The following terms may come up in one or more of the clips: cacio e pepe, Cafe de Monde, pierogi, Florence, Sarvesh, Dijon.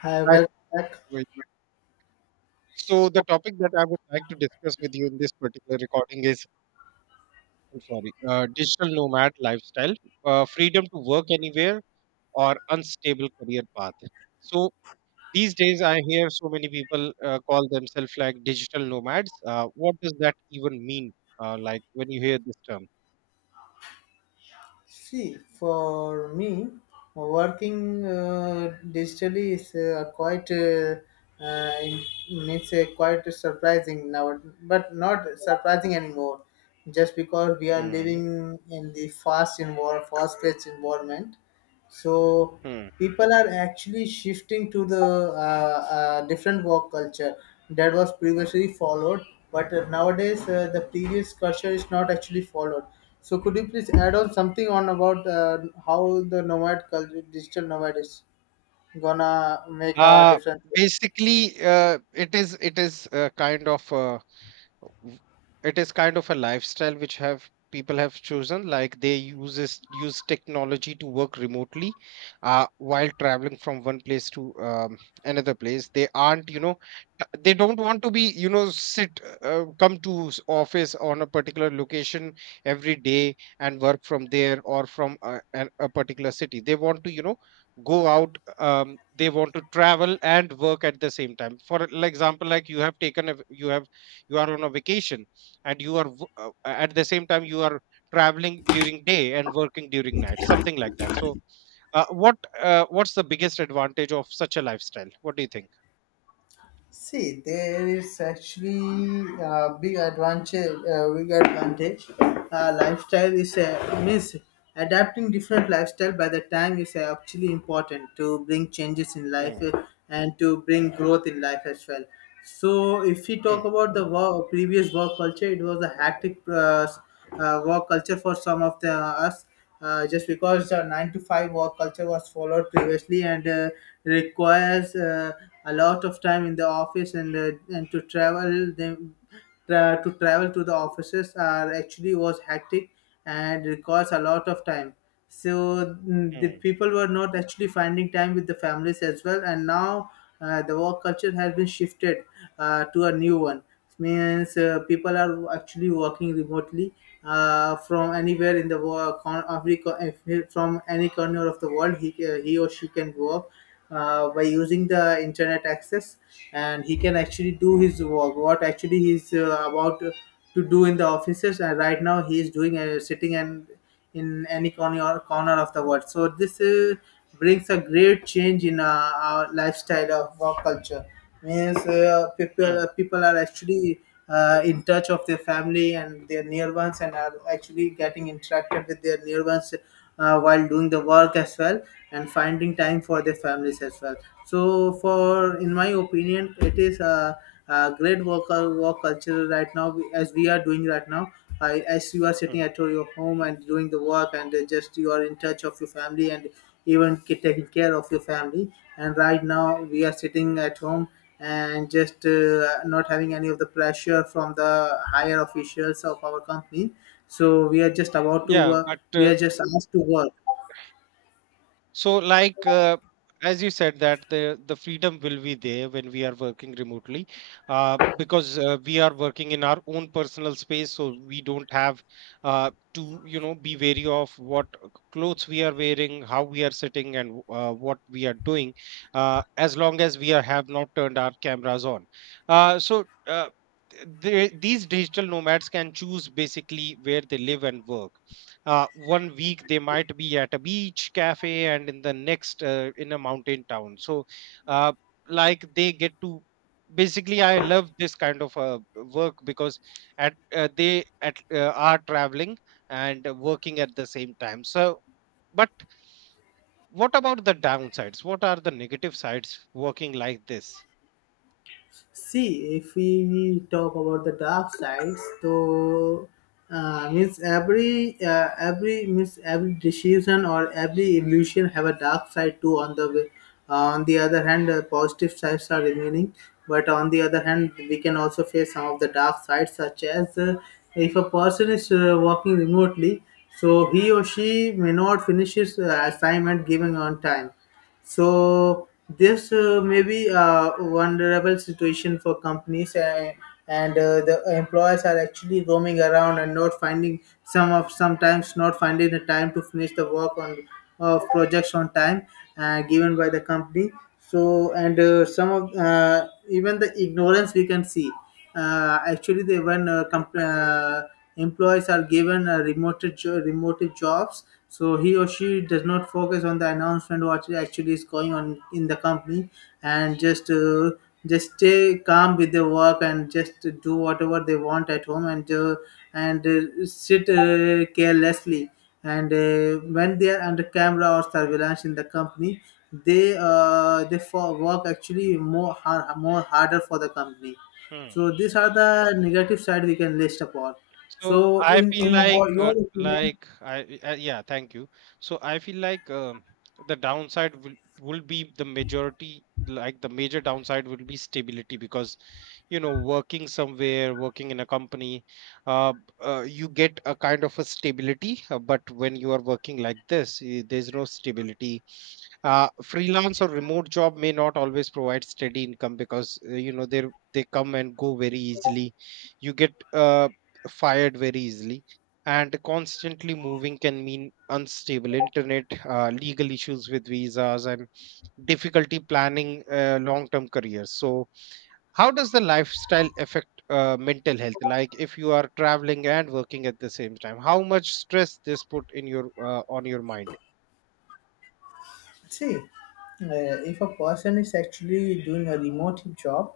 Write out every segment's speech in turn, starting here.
Hi, Hi, welcome back. Sarvesh. So the topic that I would like to discuss with you in this particular recording is, I'm sorry, digital nomad lifestyle, freedom to work anywhere, or unstable career path. So these days, I hear so many people call themselves like digital nomads. What does that even mean? Like when you hear this term? See, for me, working digitally is uh, quite surprising now, but not surprising anymore. Just because we are Hmm. living in the fast involved, fast-paced environment, so Hmm. people are actually shifting to the different work culture that was previously followed, but nowadays the previous culture is not actually followed. So could you please add on something on about how the nomad culture, digital nomad is gonna make a Uh, difference? Basically, it is kind of. It is kind of a lifestyle which have people have chosen, like they use technology to work remotely, while traveling from one place to another place. They aren't, they don't want to be, sit, come to office on a particular location every day and work from there, or from a, a particular city, they want to, go out, they want to travel and work at the same time. For example, like you have taken a, you have, you are on a vacation and you are at the same time you are traveling during day and working during night, something like that. So what's the biggest advantage of such a lifestyle? What do you think? See, there is actually a big advantage. Big advantage. Lifestyle is a means adapting different lifestyle by the time is actually important to bring changes in life Mm, and to bring growth in life as well. So, if we mm, talk about the work, previous work culture, it was a hectic work culture for some of the us just because the 9 to 5 work culture was followed previously and requires a lot of time in the office and to travel them to travel to the offices are actually was hectic and requires a lot of time. So the mm, people were not actually finding time with the families as well, and now the work culture has been shifted to a new one, means people are actually working remotely from anywhere in the world, con- every co- if from any corner of the world, he or she can work by using the internet access, and he can actually do his work what actually he's about to do in the offices, and right now he is doing sitting and in any corner of the world. So this brings a great change in our lifestyle of work culture, means mm, people are actually in touch of their family and their near ones and are actually getting interacted with their near ones while doing the work as well and finding time for their families as well. So for in my opinion it is great work culture right now, as we are doing right now. I as you are sitting mm. at your home and doing the work and just you are in touch of your family and even taking care of your family, and right now we are sitting at home and just not having any of the pressure from the higher officials of our company. So we are just about to Yeah, work, but we are just asked to work. so, like, as you said, that the freedom will be there when we are working remotely, because we are working in our own personal space, so we don't have to, be wary of what clothes we are wearing, how we are sitting, and what we are doing, as long as we are, have not turned our cameras on. Uh, so. Uh, th- they, these digital nomads can choose basically where they live and work. One week they might be at a beach cafe, and in the next in a mountain town. So uh, like they get to basically, I love this kind of work, because at they at are traveling and working at the same time. So but what about the downsides? What are the negative sides working like this? See, if we talk about the dark sides, so means every means every decision or every illusion have a dark side too. On the on the other hand, positive sides are remaining, but on the other hand, we can also face some of the dark sides, such as if a person is working remotely, so he or she may not finish his assignment given on time. So this may be a vulnerable situation for companies, and the employers are actually roaming around and not finding sometimes not finding the time to finish the work on of projects on time given by the company. So and some of even the ignorance we can see. Actually they, when employees are given remote jobs, so he or she does not focus on the announcement what actually is going on in the company and just stay calm with their work and just do whatever they want at home, and sit carelessly, and when they are under camera or surveillance in the company, they for work actually more harder for the company. Hmm. So these are the negative side we can list upon. So So I in feel like, your opinion, like I yeah, thank you. So I feel like, the downside will be the majority, like the major downside will be stability, because you know, working somewhere, working in a company, uh, you get a kind of a stability, but when you are working like this, there's no stability. Freelance or remote job may not always provide steady income, because you know, they come and go very easily. You get fired very easily, and constantly moving can mean unstable internet, legal issues with visas, and difficulty planning, long term careers. So how does the lifestyle affect mental health? Like if you are traveling and working at the same time, how much stress this put in your, on your mind? see, if a person is actually doing a remote job,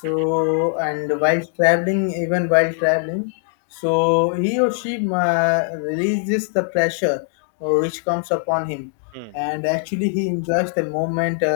so and while traveling, even while traveling, so he or she releases the pressure which comes upon him, Hmm, and actually he enjoys the moment. Uh,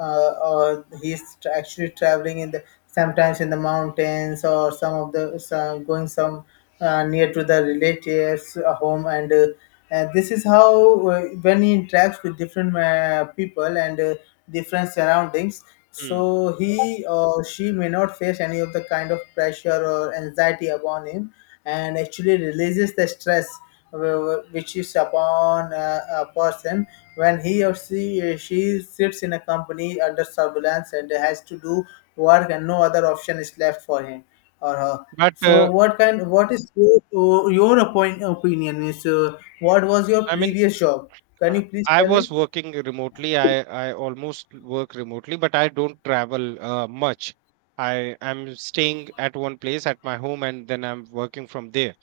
uh, uh, He's actually traveling in the sometimes in the mountains or some of the some, going some near to the relatives home, and this is how when he interacts with different people and different surroundings, hmm. so he or she may not face any of the kind of pressure or anxiety upon him, and actually releases the stress which is upon a person when he or she sits in a company under surveillance and has to do work and no other option is left for him or her. But So what kind? What is your opinion? Is what was your I mean, previous job? Can uh, you please I tell me? was working remotely. I almost work remotely, but I don't travel much. I am staying at one place at my home, and then I'm working from there.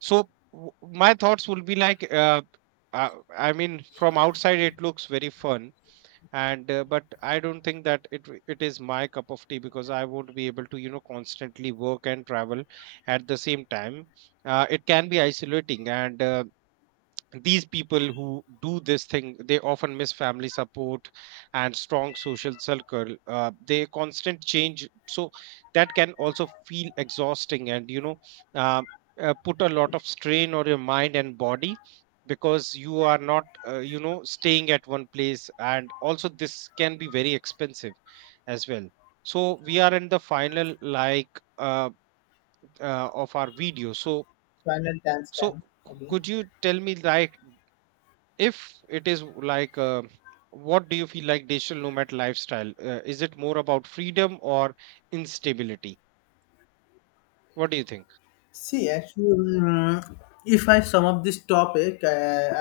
So my thoughts will be like, uh, I mean, from outside it looks very fun, and but I don't think that it is my cup of tea, because I won't be able to, you know, constantly work and travel at the same time. It can be isolating, and these people who do this thing, they often miss family support and strong social circle. They constant change, so that can also feel exhausting, and you know, uh, put a lot of strain on your mind and body, because you are not, you know, staying at one place. And also this can be very expensive as well. So we are in the final, like, uh, of our video. So Final time so stamp. Okay. could you tell me, like, if it is like, what do you feel, like digital nomad lifestyle, is it more about freedom or instability? What do you think? See, actually, mm, if I sum up this topic,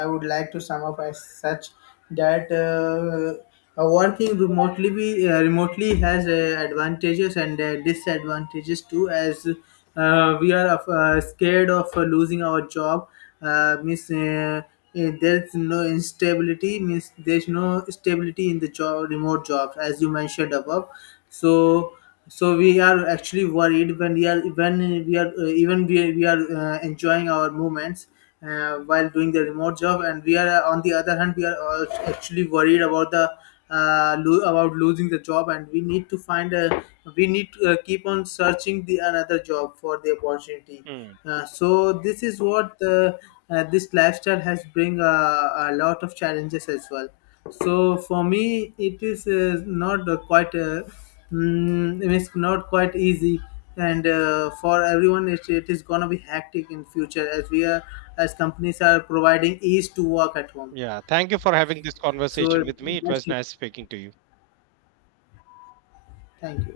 I would like to sum up as such that working remotely remotely has advantages and disadvantages too, as we are of, scared of losing our job. Means there's no instability. Means there's no stability in the job, remote jobs, as you mentioned above. So so we are actually worried when we are, when we are even we are enjoying our movements while doing the remote job, and we are on the other hand we are actually worried about the about losing the job, and we need to keep on searching the another job for the opportunity. Hmm. So this is what this lifestyle has bring a lot of challenges as well. So for me it is not quite mm, it's not quite easy, and for everyone it is going to be hectic in future as we are, as companies are providing ease to work at home. Yeah, thank you for having this So conversation with me. It that's was it. nice speaking to you. Thank you.